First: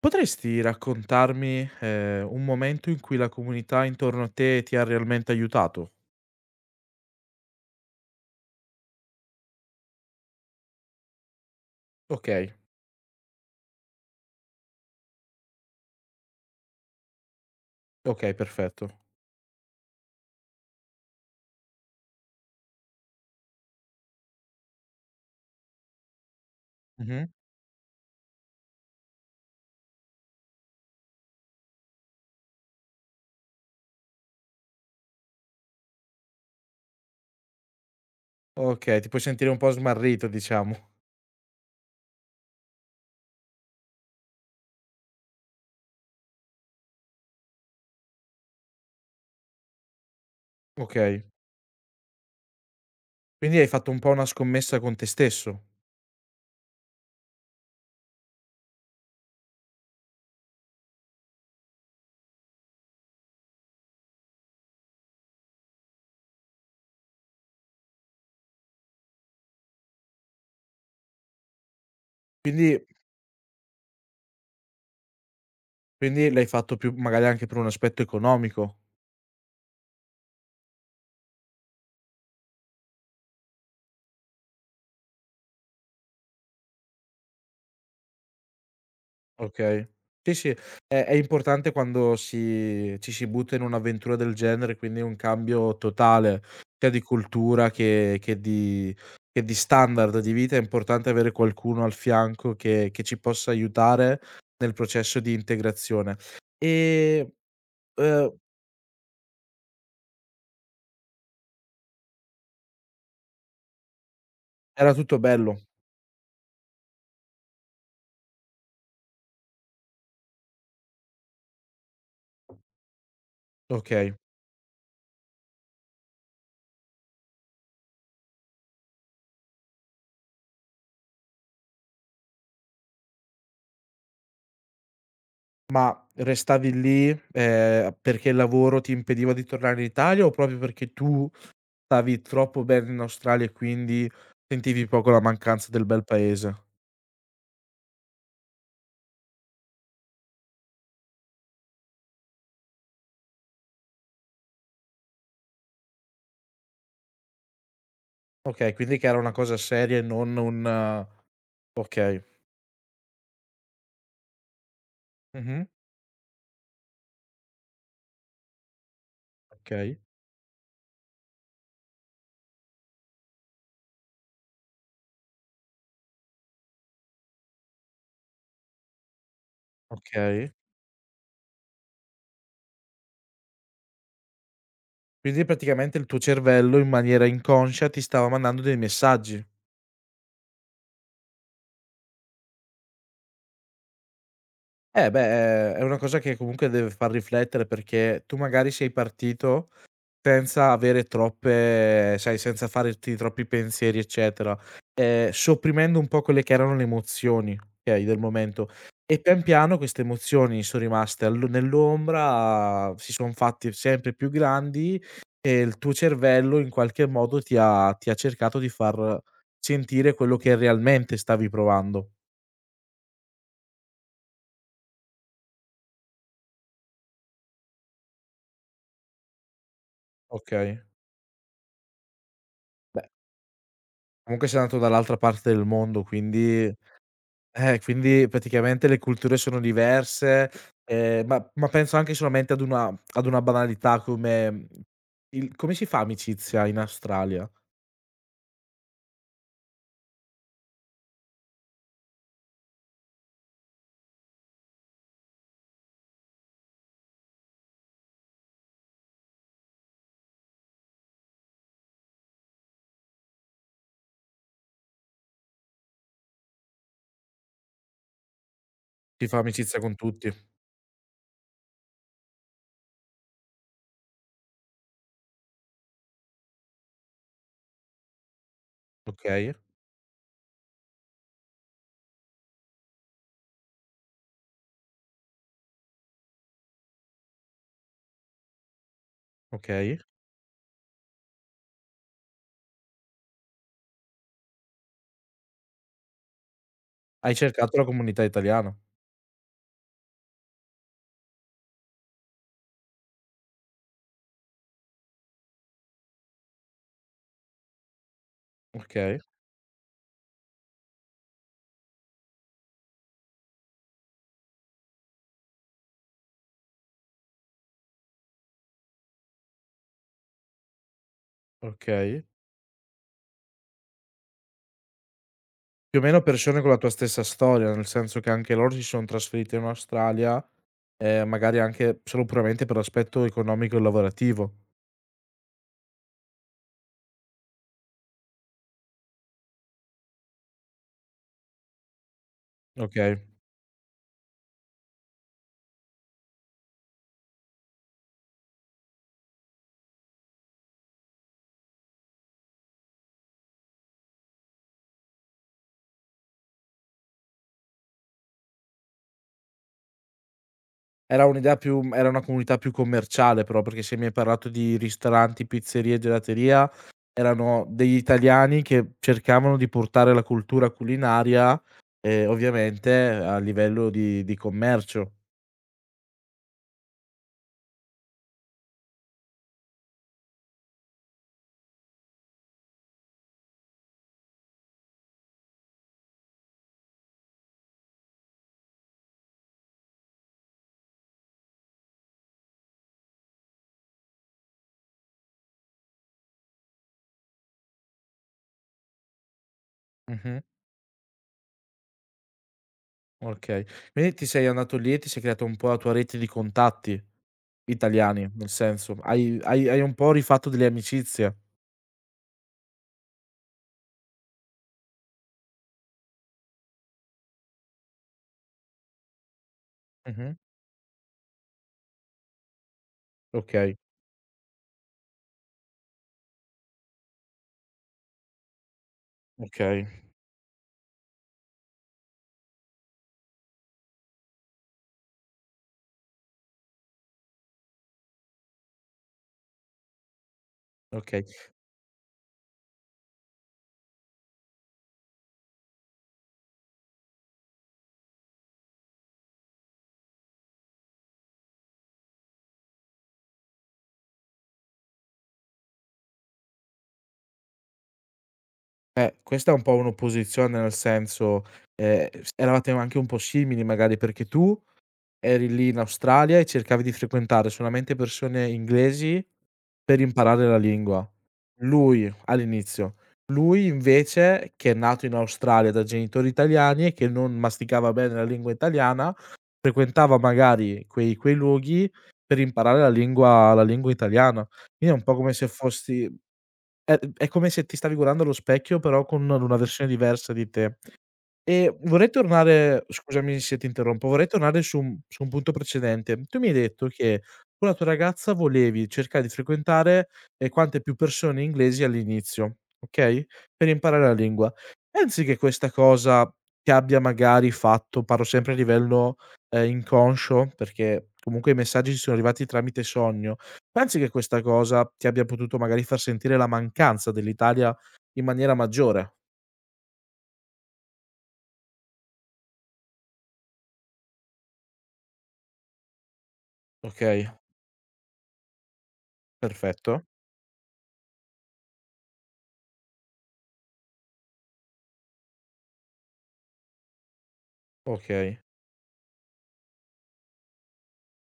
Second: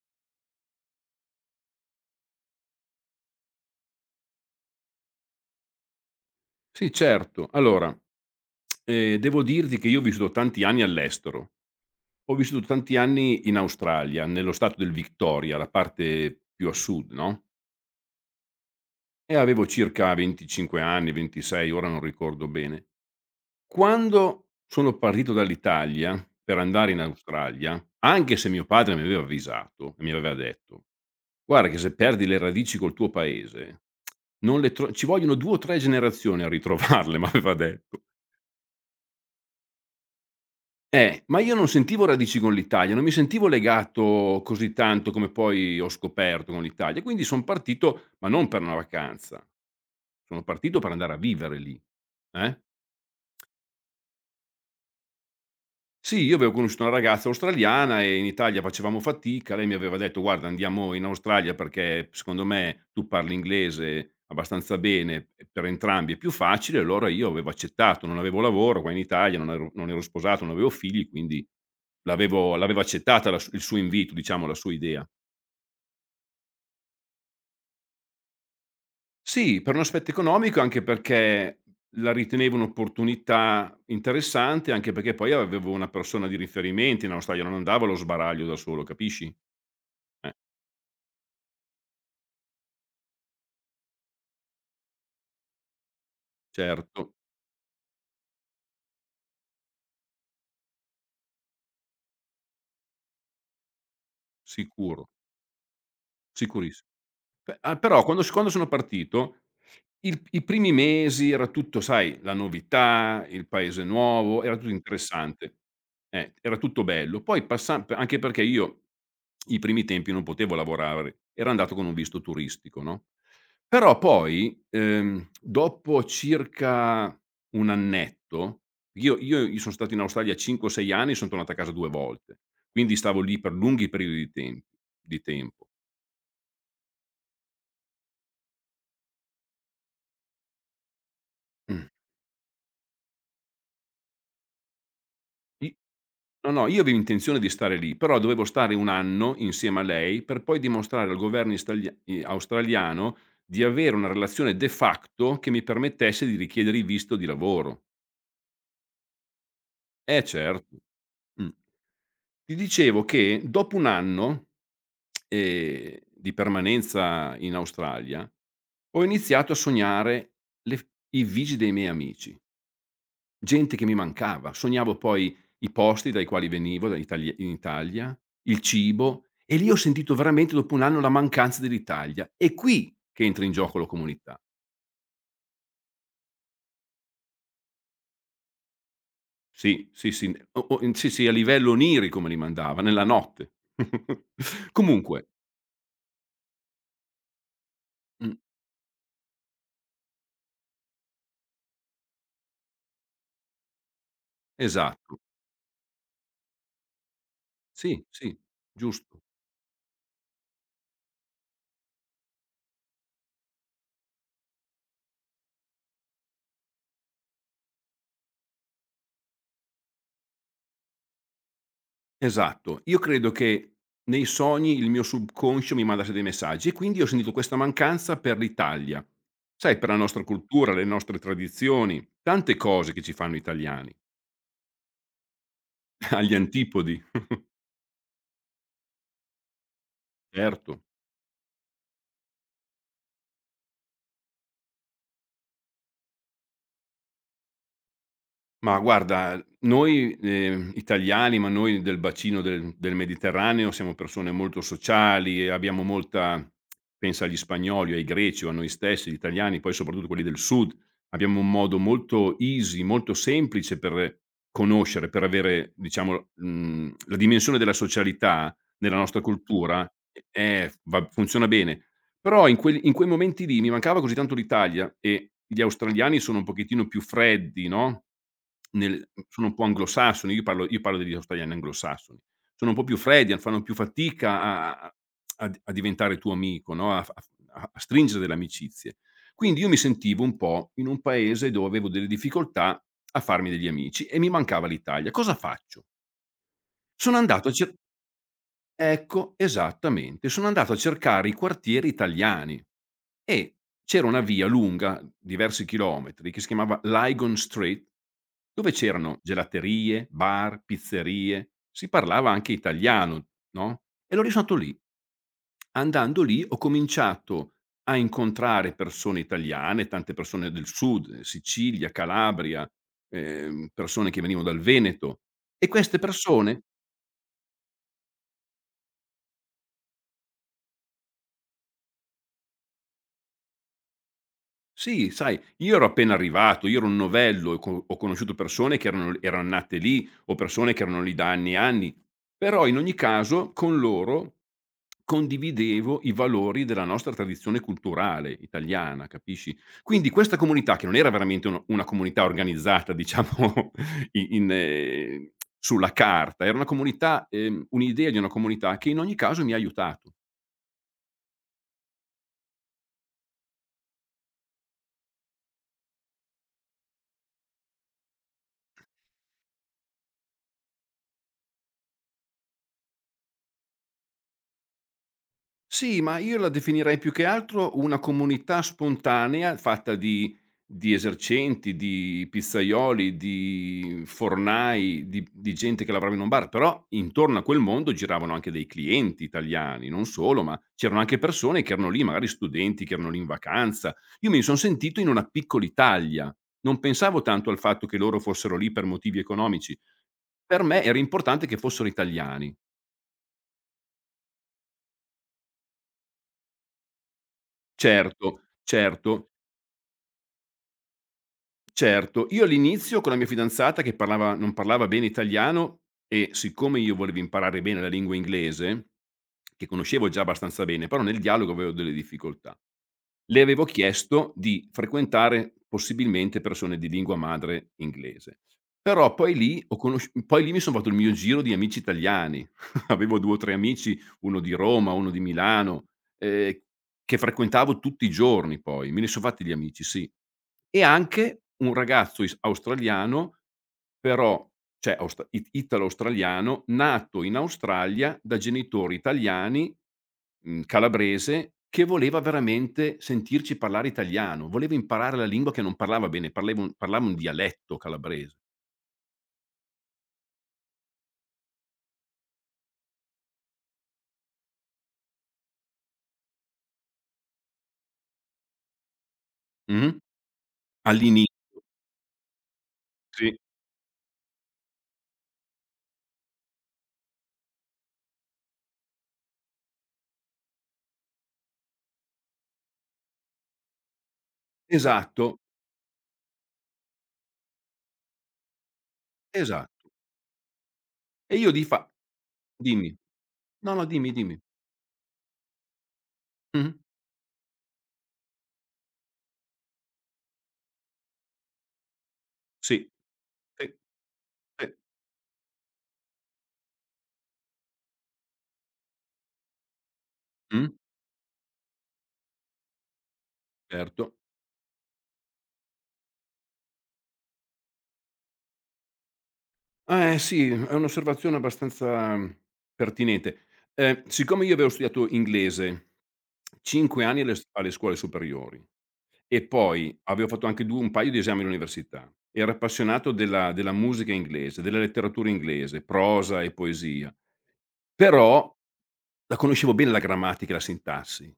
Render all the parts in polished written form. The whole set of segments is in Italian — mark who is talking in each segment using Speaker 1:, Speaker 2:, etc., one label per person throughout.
Speaker 1: Potresti raccontarmi, un momento in cui la comunità intorno a te ti ha realmente aiutato?
Speaker 2: Sì, certo. Allora, devo dirti che io ho vissuto tanti anni all'estero. Ho
Speaker 1: Okay,
Speaker 2: vissuto tanti anni in Australia, nello stato del Victoria, la parte più a sud, no,
Speaker 1: okay, perfetto.
Speaker 2: e avevo circa 25 anni, 26, ora non ricordo bene. Quando sono partito dall'Italia per andare in
Speaker 1: Mh-mh.
Speaker 2: Australia, anche se mio padre mi aveva avvisato e mi aveva detto: "Guarda che se perdi le radici col tuo paese non le tro ci vogliono 2 o 3 generazioni a ritrovarle", m'aveva detto.
Speaker 1: Okay, ti puoi sentire un po' smarrito diciamo.
Speaker 2: Ma io non sentivo radici con l'Italia, non mi sentivo legato così tanto come poi ho scoperto con l'Italia, quindi son partito, ma non per una vacanza, sono partito per andare a
Speaker 1: Okay.
Speaker 2: vivere lì, eh.
Speaker 1: Quindi hai fatto un po' una scommessa con te stesso.
Speaker 2: Sì, io avevo conosciuto una ragazza australiana e in Italia facevamo fatica. Lei mi aveva detto: "Guarda, andiamo in Australia perché secondo me tu parli inglese abbastanza bene, e per entrambi è più facile". Allora io avevo accettato, non avevo lavoro qua in Italia, non ero sposato, non avevo figli, quindi l'avevo
Speaker 1: Quindi
Speaker 2: accettata la s il suo invito, diciamo, la sua idea.
Speaker 1: l'hai fatto più magari anche per un aspetto economico.
Speaker 2: Sì, per un aspetto economico, anche perché la ritenevo un'opportunità interessante, anche perché poi avevo una persona di riferimento in Australia, non andavo allo sbaraglio da solo, capisci?
Speaker 1: Okay. Sì,
Speaker 2: Eh.
Speaker 1: sì, è importante quando ci si butta in un'avventura del genere, quindi un cambio totale sia
Speaker 2: Certo,
Speaker 1: di cultura che di standard di vita, è importante avere qualcuno al fianco che ci possa aiutare nel
Speaker 2: sicuro,
Speaker 1: processo di integrazione.
Speaker 2: sicuriss
Speaker 1: E,
Speaker 2: beh, però
Speaker 1: uhm,
Speaker 2: quando sono partito, il i primi mesi era tutto sai, la novità, il paese nuovo, era tutto
Speaker 1: era tutto
Speaker 2: interessante.
Speaker 1: bello,
Speaker 2: Era tutto bello. Poi passan p anche perché io i primi tempi non potevo lavorare, ero andato con un visto turistico, no, però
Speaker 1: okay,
Speaker 2: poi, dopo circa 1 annetto, io son stato in Australia 5 o 6 anni, son tornato a casa 2 volte, quindi stavo lì per lunghi periodi di tempo.
Speaker 1: ma restavi lì, perché il lavoro ti impediva di tornare in Italia o proprio perché tu stavi troppo bene in Australia e quindi sentivi poco la mancanza
Speaker 2: I
Speaker 1: del bel
Speaker 2: No,
Speaker 1: paese.
Speaker 2: no, io avevo intenzione di stare lì, però dovevo stare 1 anno insieme a lei per poi dimostrare al governo istaglia i australiano di avere una relazione de facto che mi permettesse di richiedere il visto di lavoro.
Speaker 1: Okay, quindi che era una cosa seria e
Speaker 2: Eh
Speaker 1: non
Speaker 2: certo.
Speaker 1: un
Speaker 2: Mh.
Speaker 1: okay.
Speaker 2: Ti dicevo che dopo 1 anno,
Speaker 1: Mh-mh.
Speaker 2: di permanenza in Australia, ho iniziato a
Speaker 1: Okay,
Speaker 2: sognare le f i vigi dei miei amici. Gente che mi mancava. Sognavo poi i posti dai quali venivo, da Itali in Italia, il cibo e lì ho sentito
Speaker 1: okay.
Speaker 2: veramente dopo un anno la mancanza dell'Italia. È qui che entra in gioco la comunità.
Speaker 1: Quindi praticamente il tuo cervello in maniera inconscia ti stava mandando dei messaggi.
Speaker 2: Sì, sì, sì, n o Sì, sì, a livello onirico me li mandava, nella notte.
Speaker 1: Eh beh,
Speaker 2: Comunque
Speaker 1: è una cosa che comunque deve far riflettere perché
Speaker 2: mh,
Speaker 1: tu magari sei partito senza avere troppe sai, senza farti troppi pensieri, eccetera.
Speaker 2: esatto.
Speaker 1: Sopprimendo un po' quelle che erano le emozioni, okay,
Speaker 2: Sì,
Speaker 1: del
Speaker 2: sì,
Speaker 1: momento. E
Speaker 2: giusto.
Speaker 1: pian piano queste emozioni son rimaste allo nell'ombra, si son fatte sempre più grandi e il tuo cervello in qualche modo ti ha cercato di far sentire quello che realmente stavi provando,
Speaker 2: Esatto. Io credo che nei sogni il mio subconscio mi mandasse dei messaggi e quindi ho sentito questa mancanza per l'Italia. Sai, per la nostra cultura,
Speaker 1: okay?
Speaker 2: le nostre tradizioni, tante cose che
Speaker 1: Beh.
Speaker 2: ci fanno italiani,
Speaker 1: Comunque sei andato dall'altra parte del mondo,
Speaker 2: agli
Speaker 1: quindi
Speaker 2: antipodi,
Speaker 1: eh, quindi praticamente le culture sono diverse,
Speaker 2: certo.
Speaker 1: ma penso anche solamente ad una banalità come, mhmm, il come si fa amicizia in Australia?
Speaker 2: Ma guarda, noi, italiani, ma noi del bacino del Mediterraneo, siamo persone molto sociali e abbiamo molta pensa agli spagnoli, ai greci o a noi stessi, gli italiani, poi soprattutto quelli del sud, abbiamo un modo molto easy, molto semplice per conoscere, per avere diciamo, la dimensione della socialità nella nostra
Speaker 1: Si fa amicizia
Speaker 2: cultura,
Speaker 1: con
Speaker 2: e
Speaker 1: tutti,
Speaker 2: va funziona bene. Però in quei momenti lì mi mancava così tanto l'Italia e gli australiani sono un pochettino più freddi, no, nel sono un
Speaker 1: okay,
Speaker 2: po' anglosassoni, io parlo degli australiani anglosassoni. Sono un po' più freddi, fanno più fatica a diventare tuo amico, no, a stringere delle amicizie. Quindi io mi
Speaker 1: okay.
Speaker 2: sentivo un po' in un paese dove avevo delle difficoltà a farmi degli amici e mi mancava l'Italia. Cosa faccio? Sono
Speaker 1: Hai
Speaker 2: andato a cer
Speaker 1: cercato la comunità italiana,
Speaker 2: Ecco, esattamente. Sono andato a cercare i quartieri italiani e c'era una via lunga, diversi chilometri, che si chiamava Lygon Street, dove
Speaker 1: okay,
Speaker 2: c'erano gelaterie, bar, pizzerie, si parlava anche italiano, no? E l'ho risolto lì. Andando lì ho cominciato a incontrare persone italiane, tante persone del sud, Sicilia,
Speaker 1: okay.
Speaker 2: Calabria, persone che venivano dal Veneto e queste
Speaker 1: Più o meno persone
Speaker 2: persone.
Speaker 1: con la tua stessa storia, nel senso che anche loro si son trasferiti in Australia, magari anche solo puramente per l'aspetto economico e lavorativo,
Speaker 2: Sì, sai, io ero appena arrivato, io ero un novello e co ho conosciuto persone che erano eran nate lì o persone che erano lì da anni e anni, però in ogni
Speaker 1: okay.
Speaker 2: caso con loro condividevo i valori della nostra tradizione culturale italiana, capisci? Quindi questa comunità che non era veramente un una comunità organizzata diciamo i in sulla carta, era una comunità un'idea di una comunità che in ogni caso mi ha aiutato.
Speaker 1: Era un'idea più mhmm, era una comunità più commerciale però, perché se mi hai parlato di ristoranti, pizzerie, gelateria, erano degli italiani che cercavano di portare la cultura culinaria, ovviamente a livello di commercio.
Speaker 2: Sì, ma io la definirei più che altro una comunità spontanea fatta di esercenti, di pizzaioli, di fornai, di gente che lavorava in un bar, però intorno a quel mondo giravano anche dei clienti italiani, non solo, ma c'erano anche persone che erano lì, magari studenti che erano lì in vacanza. Io mi son sentito in una piccol'Italia, non pensavo tanto al fatto che loro fossero lì per motivi economici.
Speaker 1: Mh-mh,
Speaker 2: Per me era importante che fossero italiani.
Speaker 1: okay. Quindi ti sei andato lì e ti sei creato un po' la tua rete di contatti italiani,
Speaker 2: Certo,
Speaker 1: nel senso,
Speaker 2: certo.
Speaker 1: hai un po' rifatto delle amicizie.
Speaker 2: Certo, io all'inizio con la mia fidanzata che parlava non parlava bene italiano e siccome io volevo imparare bene la lingua inglese, che conoscevo già
Speaker 1: Mh-mh.
Speaker 2: abbastanza bene, però nel dialogo avevo delle difficoltà, le avevo
Speaker 1: Okay,
Speaker 2: chiesto di frequentare possibilmente persone di lingua madre inglese. Però
Speaker 1: okay,
Speaker 2: poi lì mi son fatto il mio giro di amici italiani. Avevo 2 o 3 amici, uno di Roma, uno di Milano, ehm, che frequentavo tutti i giorni poi, me ne son fatti di amici, sì. E
Speaker 1: okay.
Speaker 2: anche un ragazzo is australiano, però cioè aust it italo-australiano, nato in Australia da genitori italiani, calabrese, che voleva veramente sentirci parlare italiano, voleva imparare la lingua che non parlava bene, parleva un parlava un dialetto calabrese.
Speaker 1: Questa è un po' un'opposizione, nel senso, s eravate anche un po' simili magari, perché tu eri lì in Australia e cercavi di frequentare solamente persone inglesi
Speaker 2: Mh-mh.
Speaker 1: per imparare la lingua.
Speaker 2: All'ini
Speaker 1: Lui all'inizio.
Speaker 2: Sì.
Speaker 1: Lui invece, che è nato in Australia da genitori italiani e che non masticava bene la lingua italiana, frequentava magari quei luoghi per imparare la lingua italiana. Quindi è un po' come
Speaker 2: Esatto,
Speaker 1: se fossi è come se ti stavi guardando allo specchio, però con una versione
Speaker 2: esatto.
Speaker 1: diversa di te.
Speaker 2: E io di
Speaker 1: E
Speaker 2: fa
Speaker 1: vorrei tornare
Speaker 2: Dimmi.
Speaker 1: scusami se ti
Speaker 2: No, no,
Speaker 1: interrompo,
Speaker 2: dimmi,
Speaker 1: vorrei
Speaker 2: dimmi.
Speaker 1: tornare su un punto precedente. Tu mi hai
Speaker 2: Mh-mh.
Speaker 1: detto che con la tua ragazza volevi cercare di frequentare, quante più persone inglesi all'inizio,
Speaker 2: Sì,
Speaker 1: okay, per
Speaker 2: sì,
Speaker 1: imparare la lingua.
Speaker 2: sì.
Speaker 1: Pensi che questa cosa ti abbia magari fatto parlo sempre a livello, inconscio,
Speaker 2: Mh,
Speaker 1: perché comunque i messaggi ci sono arrivati tramite sogno. Pensi che
Speaker 2: certo.
Speaker 1: questa cosa ti abbia potuto magari far sentire la mancanza dell'Italia in maniera maggiore?
Speaker 2: Eh sì, è un'osservazione abbastanza pertinente. Siccome io avevo studiato inglese 5 anni
Speaker 1: Okay,
Speaker 2: alle scuole superiori e poi
Speaker 1: perfetto.
Speaker 2: avevo fatto anche du un paio di esami all'università, ero appassionato della musica inglese, della letteratura inglese, prosa e poesia.
Speaker 1: Okay,
Speaker 2: Però la conoscevo bene la grammatica e la sintassi,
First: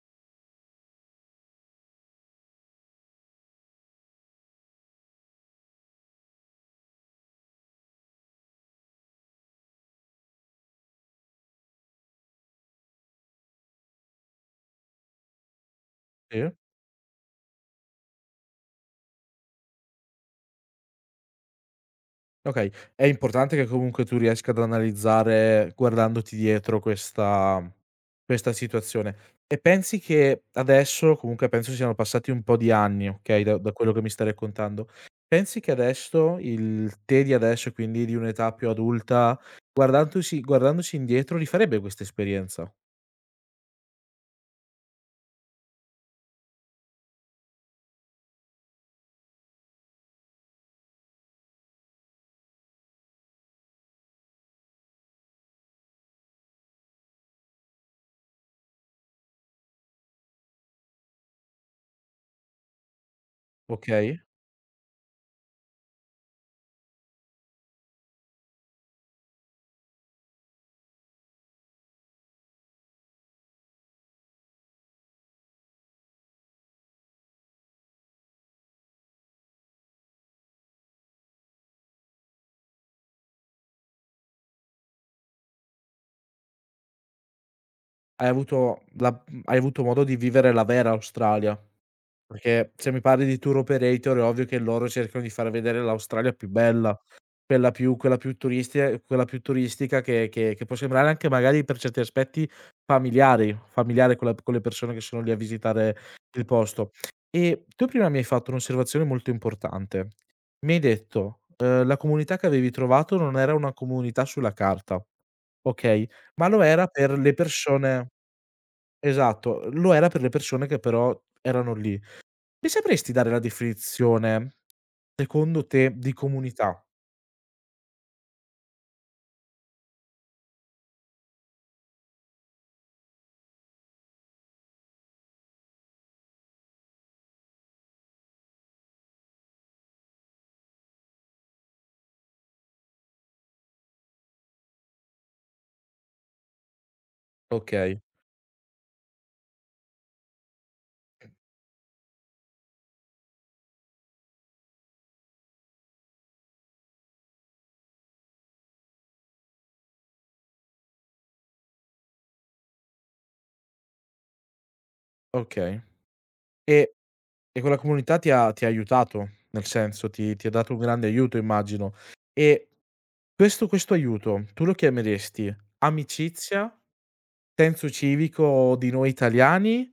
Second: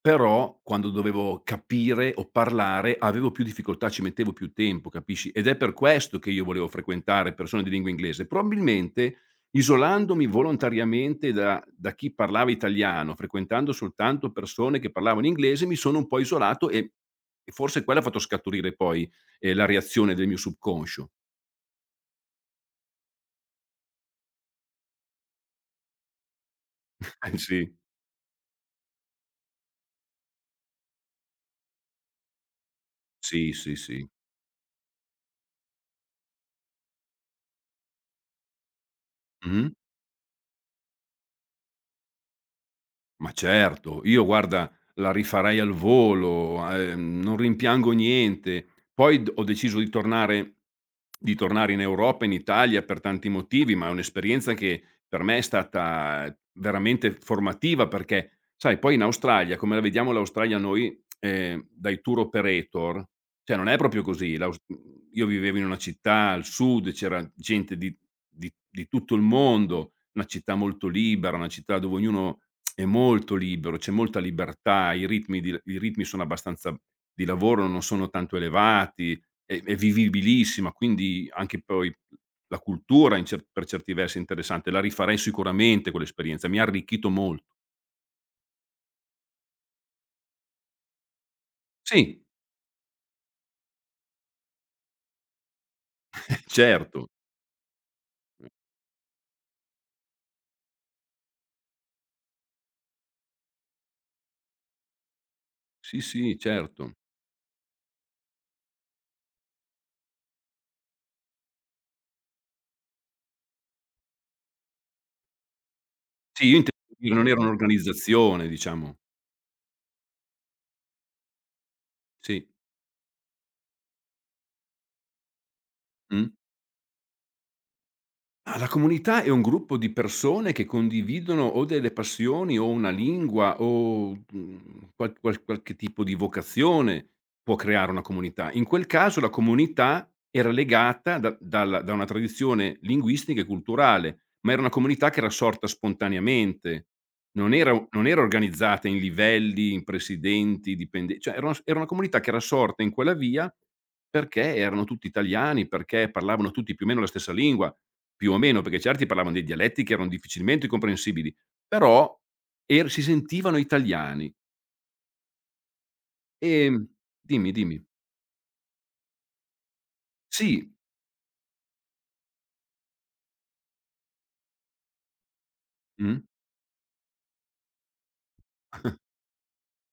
Speaker 2: però quando dovevo capire o parlare avevo più difficoltà, ci mettevo più tempo, capisci? Ed è per questo che io volevo frequentare persone di lingua inglese. Probabilmente isolandomi volontariamente da chi parlava italiano, frequentando soltanto persone che parlavano inglese, mi sono un po'
Speaker 1: sì,
Speaker 2: isolato e forse quello ha fatto scaturire poi, la reazione del mio subconscio.
Speaker 1: okay. È importante che comunque tu riesca ad analizzare guardandoti dietro questa
Speaker 2: Sì,
Speaker 1: questa situazione. E pensi che adesso comunque penso siano passati un po' di anni, okay,
Speaker 2: sì,
Speaker 1: da
Speaker 2: sì,
Speaker 1: quello che
Speaker 2: sì.
Speaker 1: mi stai raccontando. Pensi che adesso il te di adesso, quindi di un'età più adulta,
Speaker 2: Mh-mh.
Speaker 1: guardandosi indietro rifarebbe questa esperienza,
Speaker 2: Ma certo, io guarda la rifarei al volo, non rimpiango niente. Poi d ho deciso di tornare in Europa, in Italia per tanti motivi, ma è un'esperienza che per me è stata veramente formativa perché, sai, poi in Australia, come la vediamo l'Australia noi, dai tour operator, cioè non è proprio
Speaker 1: okay?
Speaker 2: così. Io vivevo in una città al sud, c'era gente di di tutto il mondo, una città molto libera, una città dove ognuno è molto libero, c'è molta libertà, i ritmi sono abbastanza di lavoro non sono tanto elevati, è vivibilissima, quindi anche poi la cultura in cer per certi versi è interessante. La rifarei sicuramente quell'esperienza, mi ha arricchito molto.
Speaker 1: Hai avuto la mhmm, hai avuto modo di vivere la vera Australia.
Speaker 2: Sì,
Speaker 1: Perché se mi parli di tour operator è ovvio che loro cercano di far vedere l'Australia più bella,
Speaker 2: certo.
Speaker 1: quella più turistia quella più turistica che può sembrare anche magari per certi aspetti familiari, familiare con la con le persone che sono lì a visitare
Speaker 2: Sì, sì,
Speaker 1: il
Speaker 2: certo.
Speaker 1: posto. E tu prima mi hai fatto un'osservazione molto importante. Mi hai detto, la comunità che avevi trovato non era una comunità sulla carta, okay,
Speaker 2: Sì,
Speaker 1: ma
Speaker 2: io
Speaker 1: lo era
Speaker 2: intendevo
Speaker 1: per
Speaker 2: dire non
Speaker 1: le
Speaker 2: era
Speaker 1: persone
Speaker 2: un'organizzazione diciamo.
Speaker 1: esatto, lo era per le persone che però erano lì.
Speaker 2: Sì.
Speaker 1: Mi sapresti dare la definizione, secondo te, di
Speaker 2: Mh.
Speaker 1: comunità?
Speaker 2: Ah, la comunità è un gruppo di persone che condividono o delle passioni o una lingua o, qualche tipo di vocazione può creare una comunità. In quel caso la comunità era legata da una tradizione linguistica e culturale, ma era una comunità che era sorta spontaneamente.
Speaker 1: Okay,
Speaker 2: Non era organizzata in livelli, in presidenti, dipende cioè era una comunità che era sorta in quella via perché erano tutti italiani, perché parlavano tutti più o meno la stessa lingua, più o meno, perché certi parlavano dei dialetti che erano difficilmente comprensibili, però er si sentivano italiani.
Speaker 1: okay.
Speaker 2: Ehm,
Speaker 1: E
Speaker 2: dimmi,
Speaker 1: quella
Speaker 2: dimmi.
Speaker 1: comunità ti ha aiutato? Nel senso, ti ha
Speaker 2: Sì.
Speaker 1: dato un grande aiuto immagino. E questo aiuto tu lo chiameresti
Speaker 2: Mh.
Speaker 1: amicizia, senso civico di noi italiani?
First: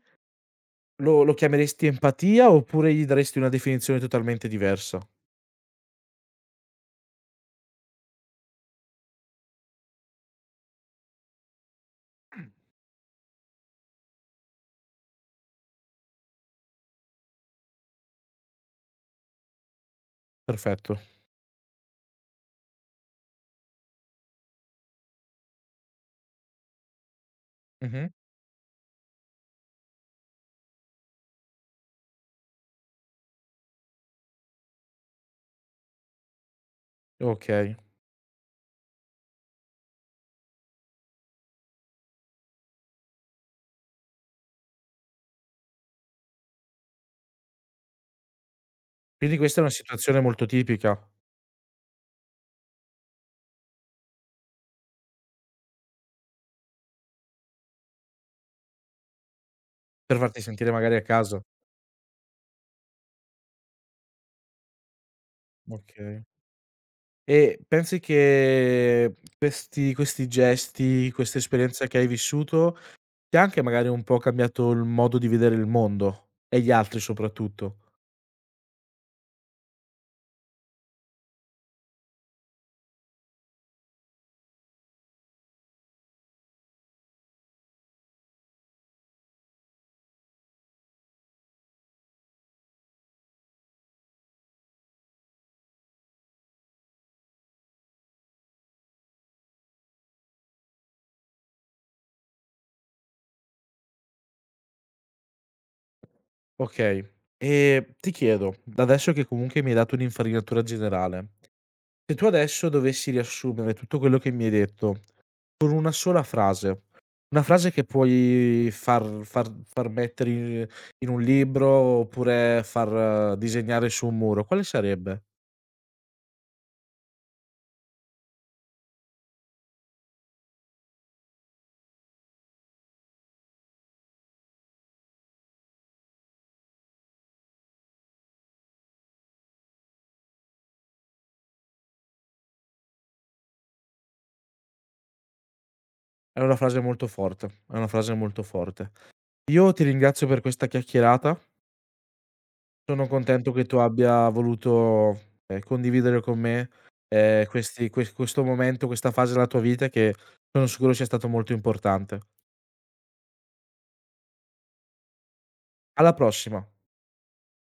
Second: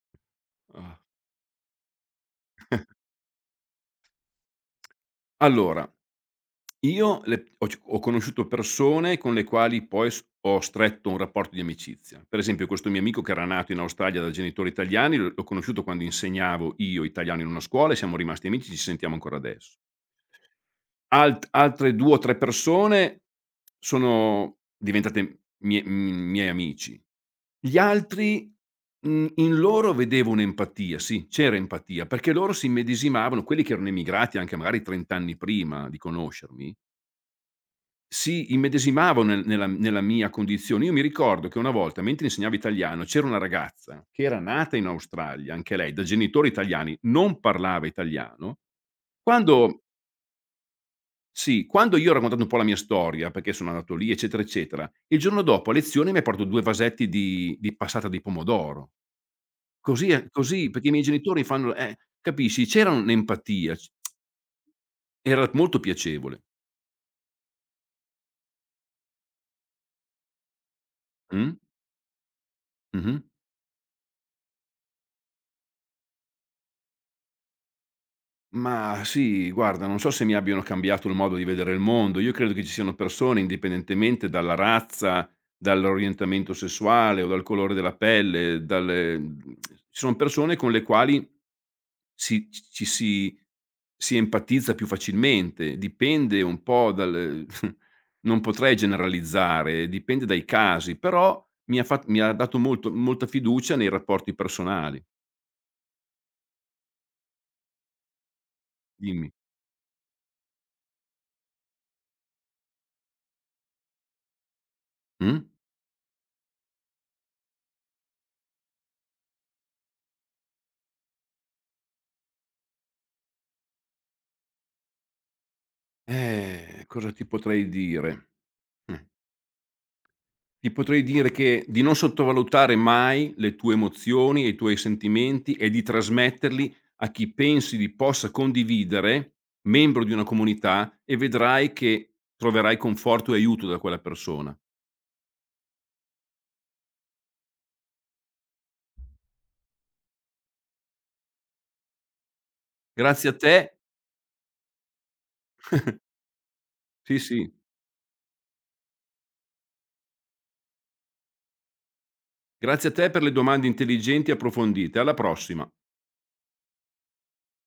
Speaker 2: Ah.
Speaker 1: Lo chiameresti empatia, oppure gli daresti una definizione totalmente diversa?
Speaker 2: Allora, Io le ho c ho conosciuto persone con le quali poi s ho stretto un rapporto di amicizia. Per esempio questo mio amico che era nato in Australia da genitori italiani, l'ho conosciuto quando insegnavo io italiano in una scuola e siamo rimasti amici, ci sentiamo ancora adesso.
Speaker 1: Perfetto.
Speaker 2: Altre 2 o 3 persone sono diventate mie miei amici. Gli
Speaker 1: Mh-mh.
Speaker 2: altri, in loro vedevo un'empatia, sì, c'era empatia, perché loro si immedesimavano, quelli che erano emigrati anche magari 30 anni prima di conoscermi
Speaker 1: Okay.
Speaker 2: si immedesimavo nella mia condizione. Io mi ricordo che una volta, mentre insegnavo italiano, c'era una ragazza che era nata in Australia, anche lei, da genitori italiani, non parlava italiano. Mh.
Speaker 1: Quindi questa è una
Speaker 2: Quando
Speaker 1: situazione molto tipica,
Speaker 2: sì, quando io ho raccontato un po' la mia storia, perché sono andato lì, eccetera, eccetera, il giorno dopo a lezione mi ha portato 2 vasetti di passata di pomodoro. Così
Speaker 1: per
Speaker 2: è
Speaker 1: farti
Speaker 2: così,
Speaker 1: sentire
Speaker 2: perché i
Speaker 1: magari a
Speaker 2: miei
Speaker 1: casa.
Speaker 2: genitori fanno capisci? C'era un'empatia, c era molto
Speaker 1: Okay.
Speaker 2: piacevole.
Speaker 1: E pensi che questi gesti, questa
Speaker 2: Mh.
Speaker 1: esperienza che hai vissuto,
Speaker 2: Mh-mh.
Speaker 1: ti ha anche magari un po' cambiato il modo di vedere il mondo e gli altri soprattutto?
Speaker 2: Mah, sì, guarda, non so se mi abbiano cambiato il modo di vedere il mondo. Io credo che ci siano persone, indipendentemente dalla razza, dall'orientamento sessuale o dal colore della pelle, dalle ci sono persone con le quali si ci ci si si empatizza più facilmente. Dipende un po' dal non potrei generalizzare, dipende dai casi, però mi ha dato molto molta fiducia nei rapporti personali.
Speaker 1: Okay. E ti chiedo, da adesso che
Speaker 2: Dimmi.
Speaker 1: comunque mi hai dato un'infarinatura generale, se tu adesso dovessi riassumere tutto quello che mi hai detto
Speaker 2: Mh?
Speaker 1: con una sola frase, una frase che puoi far mettere in in un libro oppure far disegnare su un muro, quale sarebbe?
Speaker 2: Cosa ti potrei dire? Mh, ti potrei dire che di non sottovalutare mai le tue emozioni e i tuoi sentimenti e di trasmetterli a chi pensi li possa condividere, membro di una comunità, e vedrai che troverai conforto e aiuto da quella persona.
Speaker 1: È una frase molto forte, è una frase molto forte. Io ti ringrazio per questa chiacchierata, sono
Speaker 2: Grazie a
Speaker 1: contento che
Speaker 2: te,
Speaker 1: tu abbia voluto, condividere con me,
Speaker 2: sì, sì,
Speaker 1: questi questo momento, questa fase della tua vita che sono sicuro sia stato molto importante.
Speaker 2: grazie a te per le domande intelligenti e approfondite. Alla prossima.
Speaker 1: Alla prossima.